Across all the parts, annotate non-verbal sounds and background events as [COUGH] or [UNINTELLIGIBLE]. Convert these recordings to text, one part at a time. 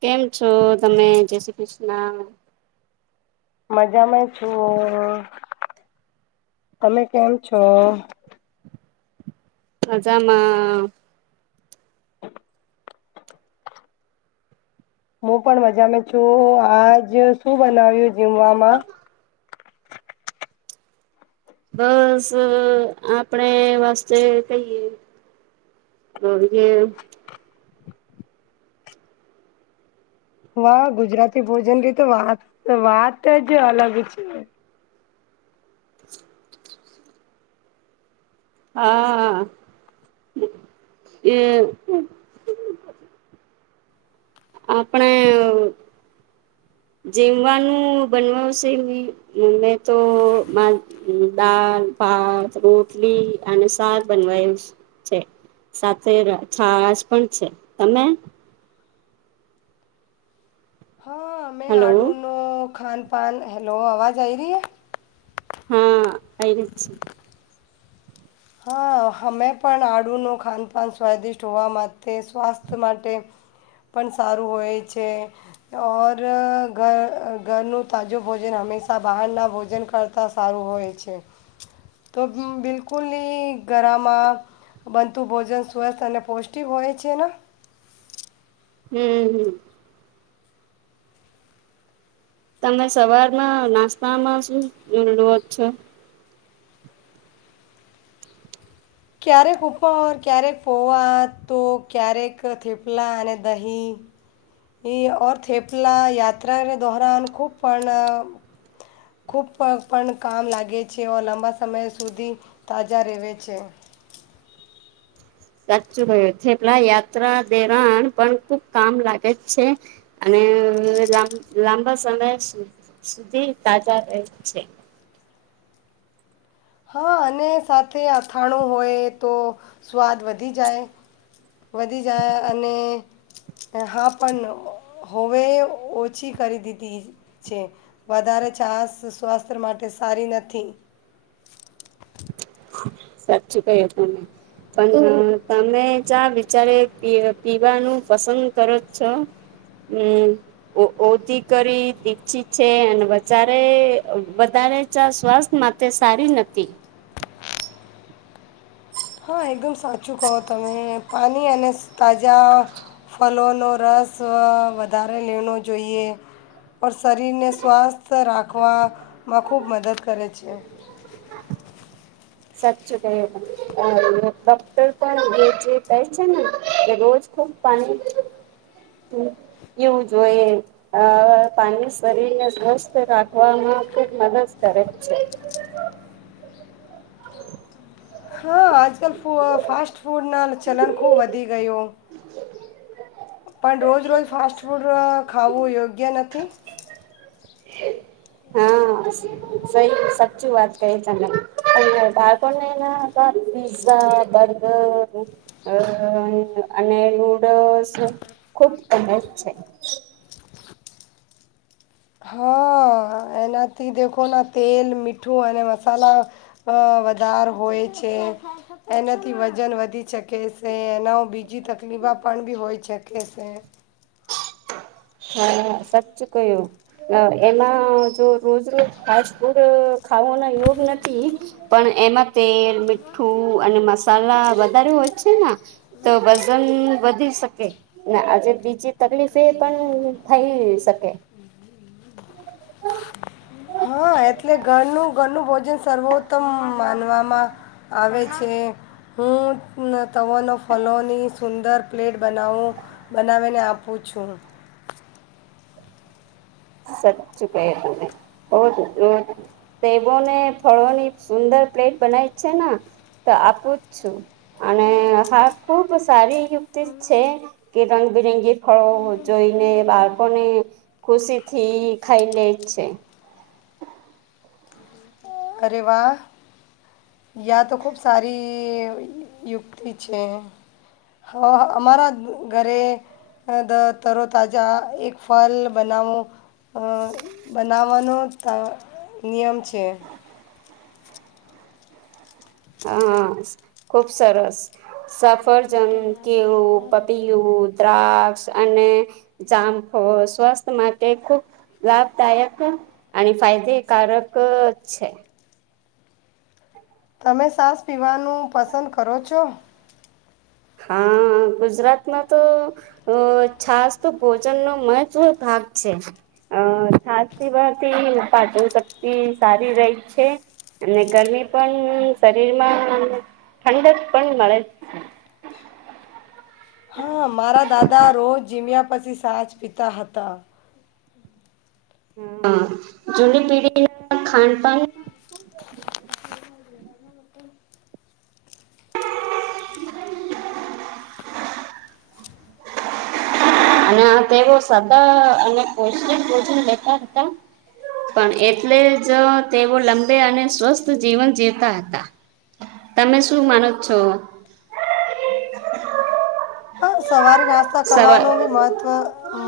કેમ છો તમે, જય શ્રી કૃષ્ણ. મજામાં છું, તમે કેમ છો? મજામાં [INAUDIBLE] હું પણ મજામાં છું, આજ શું બનાવ્યું જમવામાં? બસ અ આપડે વાસ્તે કઈએ [UNINTELLIGIBLE] વા ગુજરાતી ભોજન ની તો વાત વાત જ અલગ છે. હા [UNINTELLIGIBLE] આપણે અ જીમવાનું બનવશેવિ મે તો દાલ ભાત રોટલી અને સાક બનવાયું છે, સાથે છા પણ છે તમને અમે હલો આડુનો ખાન પાન હેલો, અવાજ આય રય હે? હા આયરિ છે. હા મે પણ આડુનું ખાનપાન સ્વાદિષ્ટ હોવા માટે, સ્વાસ્થ્ય માટે પણ સારું હોય છે, ઓર ઘર ઘરનું તાજું ભોજન હંમેશા બહારના ભોજન કરતાં સારું હોય છે, તો બિલકુલ નિ ગરામાં બનતું ભોજન સ્વસ્થ અને પૌષ્ટિક, હોય છે ને? હમ્મ હમ્મ તમે સવારમાં નાસ્તામાં શું લો છો? ક્યારેક ઉપર, ક્યારેક પોવા, તો ક્યારેક થેપલા અને દહીં ઈ ઓર થેપલા યાત્રાના ધોહરાણ ખૂબ પણ, ખૂબ પણ કામ લાગે છે, ઓર લાંબા સમય સુધી તાજા રેવે છે. સાચું કયું થેપલા યાત્રા દેરાન પણ ખુબ કામ લાગે છે, અને લાંબ લાંબા સમય સુધ સુધી તાજા રયે છે. હા, અને સાથે અથાણું હોય તો સ્વાદ વધી જાય વધી જાય અને હા પણ હોવે ઓછી કરી દીધી છે, વધારે છાસ સ્વાસ્થ્ય માટે સારી નથી. સાચુ કહું તમે, પણ તમે ચા બિચારે પીવાનું પસંદ કરો છો, અમ ઓ ઓધી કરી દીછી છે અને બચારે વધારે ચા સ્વાસ્થ માટે સારી નથી હા, એકદમ સાચું કહો તમે પાણી અને તાજા ફલનો રસ વ વધારે લેનો જોઈએ, ઓર શરીરને સ્વાસ્થ રાખવામાં ખૂબ મદદ કરે છે. સાચું કયું તમે [UNINTELLIGIBLE] ડોક્ટર પણ એ જે કય છે, ને કે રોજ ખૂબ પાણી [UNINTELLIGIBLE] પીવું જોઈએ આ પાણી શરીરને સ્વસ્થ રાખવામાં ખુબ મદદ કરે છે. હા આજકાલ ફૂ ફાસ્ટ ફૂડના ચલન ખૂબ વધી ગયું પણ રોજ રોજ ફાસ્ટ ફૂડ અ ખાવું યોગ્ય નથી? હા સય સાચું વાત કઈ તમને પણ બાળપણ નેના [UNINTELLIGIBLE] પીઝા બર્ગર અ અને એવું [UNINTELLIGIBLE] સ ખુબ ગમે જ છે. હા એનાથી દેખો ના તેલ મીઠું અને મસાલા અ વધાર હોય છે, એનાથી વજન વધી શકે છે, એના બીજી તકલીફ પણ બી હોઈ શકે છે. હા, સાચ કહ્યું અ એમાં જો રોજ રોજ ફાસ્ટ ફૂડ અ ખાવાના યોગ નથી, પણ એમાં તેલ મીઠું અને મસાલા વધારે હોય છે, ના તો વજન વધી શકે ને આજે બીજી તકલીફ તે પણ થઈ શકે. [INAUDIBLE] હા એટલે ઘરનું ઘરનું ભોજન સર્વોત્તમ માનવામાં આવે છે, હું, તવનો ફલોની સુંદર પ્લેટ બનાવું બનાવીને આપું છું. સાચું કયું તમે [UNINTELLIGIBLE] તેવોને ફળોની સુંદર પ્લેટ બનાઈ છે ના તો આપું જ છું અને હા ખુબ સારી યુક્તિ છે કે રંગબિરંગી ફળો જોઈને બાળકોને ખુશી થી ખાઈ લેય છે. અરે વાહ યા તો ખુબ સારી યુક્તિ છે, હ અમારા ઘરે દ તરોતાજા એક ફલ બનાવું અ બનાવ મનું તર નિયમ છે, હા, ખુબ સરસ સફરજન, કેળું, પપીયું, દ્રાગ અને જાંફો સ્વસ્થ માટે ખુબ લાભદાયક અને ફાયદકારક છે તમે સાસ પી પીવાનું પસંદ કરો છો? હા ગુજરાતમાં તો છાસ તો ભોજનનોો મહત્વ ભાગ છે, છાસ દીવાથી પાચન શક્તિ સારી રહી છે, અને ગરમી પણ શરીરમાં ઠંડક પણ મળે છે. હા, મારા દાદા રોજ જીમ્યા પછી સાચ પિતા હતા હા જુની પીઢી નુ ખાનપાન હ [INAUDIBLE] [UNINTELLIGIBLE] અને તેઓ સદા અને પષિક ભોજન લેતા હતા. પણ એટલે જ તેઓ લંબે અને સ્વસ્થ જીવન જીવતા હતા. તમે શું માનો છો? હા સવાર નાસ્તા સવા કરવાનું બી મહત્વ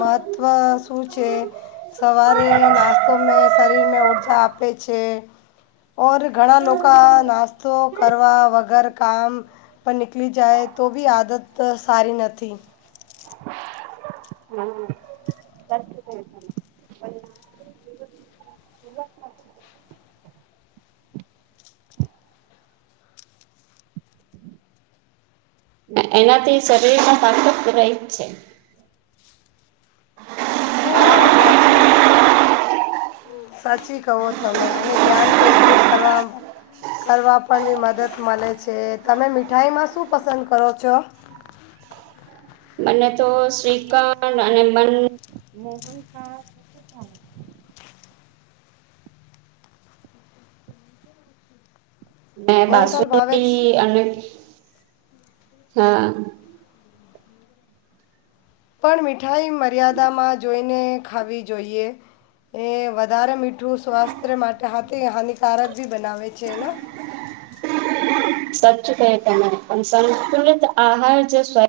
મહત્ત્વ સૂ છેે સવારે નાસ્તો મે શરીરમાં ઉડ આપે છે. ઓર ઘણા લોકા નાસ્તો કરવા વગર કામ પર નીકળી જાય તો બી આદત સારી નથી. સ્વસ્થ રહે તમે એ એનાથી શરીરમાં તાકત રહી છે. હ સાચી સાચી કહો તમે. અને ધ્યાન કેન્દ્રિત કરવા કરવા પણ બી મદદ મળે છે. તમે મીઠાઈમાં શું પસંદ કરો છો? બને તો શ્રીખંડ અને બન મોહનથાલ ને મોહનથાળ ભાવે જ બાસુંદી અને હા. પણ મીઠાઈ મર્યાદામાં જોઈને ખાવી જોઈએ. એ વધારે મીઠું સ્વાસ્થ્ય માટે હાથે હાનિકારક બી બનાવે છે. એના સ્વચ્છ કે તમે પણ સંસ્કુલિત આહાર જે સ્વય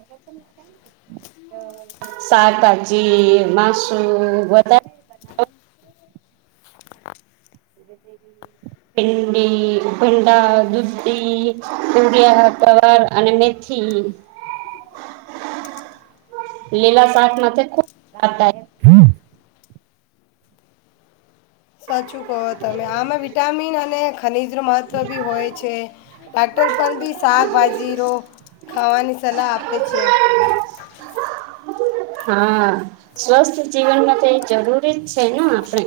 શાકભાજી, માસુ બધા [UNINTELLIGIBLE] ભિંડી, ઉભંડા, દુધી, તુરિયા, કવાર અને મેથી લીલા શાક ખૂ [UNINTELLIGIBLE] સાચું કહો તમે. આમાં વિટામિન અને ખનીજનું મહત્ત્વ બી હોય છે. ડાક્ટર પરબી શાકભાજી રો ખાવાની સલાહ આપે છે. હા સ્વસ્થ જીવનમાં તો એ જરૂરી જ છે ને આપણે.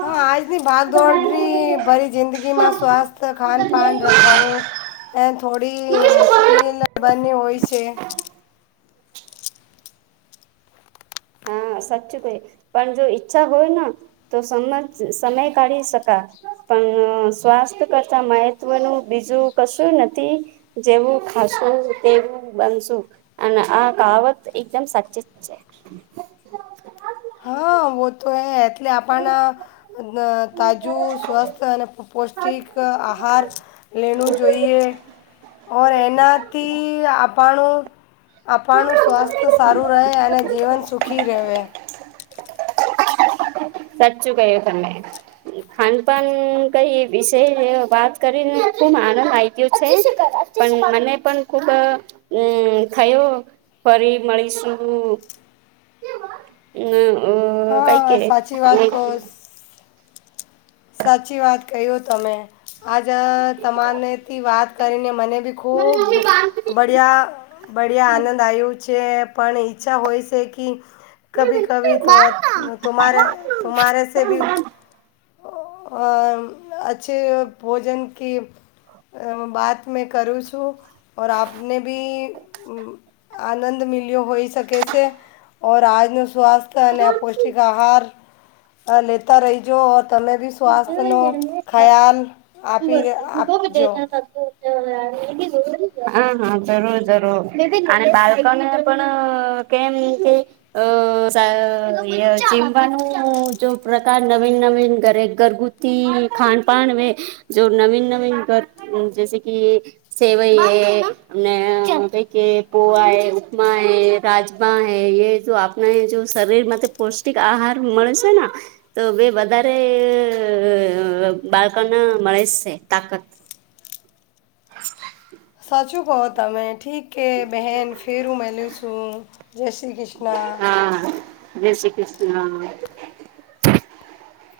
હા આજની ભાગ દોડ રી ભરી જિંદગીમાં સ્વાસ્થ્ય ખાનપાન રખાવું એ થોડી મુશ્કેલ બની હોય છે. હમ્મ સાચું કહ્યું. પણ જો ઈચ્છા હોયન તો સમજ સમય કાઢી શકા. પણ સ્વાસ્થ્ય કરતા મહત્વનું બીજું કશું નથી. જેવું ખાશું તેવું બનશું. અને આ કાવત એકદમ સાચીજ છે. હા વ તો હૈ. એટલે આપણા ન તાજું સ્વસ્થ અને પૌષ્ટિક આહાર લેનુ જોઈએ. ઓર એનાથી આપણું આપણું સ્વાસ્થ્ય સારું રહે અને જીવન સુખ ખી રેવે સાચું કય્યું તમે. ખાનપાન કઈ વિશે વાત કરીને ખુબ આનંદ આઇગ્યું છે. પણ મને પણ ખુબ મ થયો ફરી મળીશું. હમ્મ હા સાચી વાત કો સાચી વાત કહયો તમે આજા તમારનેથી વાત કરીને મને બી ખૂબ બઢિયા બળ્યા આનંદ આવ્યો જે પણ ઈચ્છા હોય છે કી કભી કભી ત તુમારે તુમારે સેબી અચ્છી ભોજન ક બાત મે કરું છું ઓર આપને બી આનંદ મલ્યો હોઈ શકે છે ઓર આજનો સ્વાસ્થ્ય અને અ પૌષ્ટિક આહાર અ લેતા રહી જો તમે બી સ્વાસ્થ્યનો ખ્યાલ આપી આપજો હા હા જરૂર જરૂર અને બાલ્કોને પણ કેમ કે અ આ ચીમવાનું જો પ્રકાર નવીન નવીન ઘ ઘરગુતી ખાણ પાણ જો નવીન નવીન ઘર જે કે સેવઈ હ અને ક કે પોહ ઉપમા હ રાજમા હ એ જો આપણે જો શરીરમાં પૌષ્ટિક આહાર મળશે ને તો બે વધારે અરે બાળકને મળે છે તાકાત [INAUDIBLE] સાચું કહો તમે ઠીક કે બહેન ફેરું મે લુંસું જય શ્રી કૃષ્ણ હા [UNINTELLIGIBLE]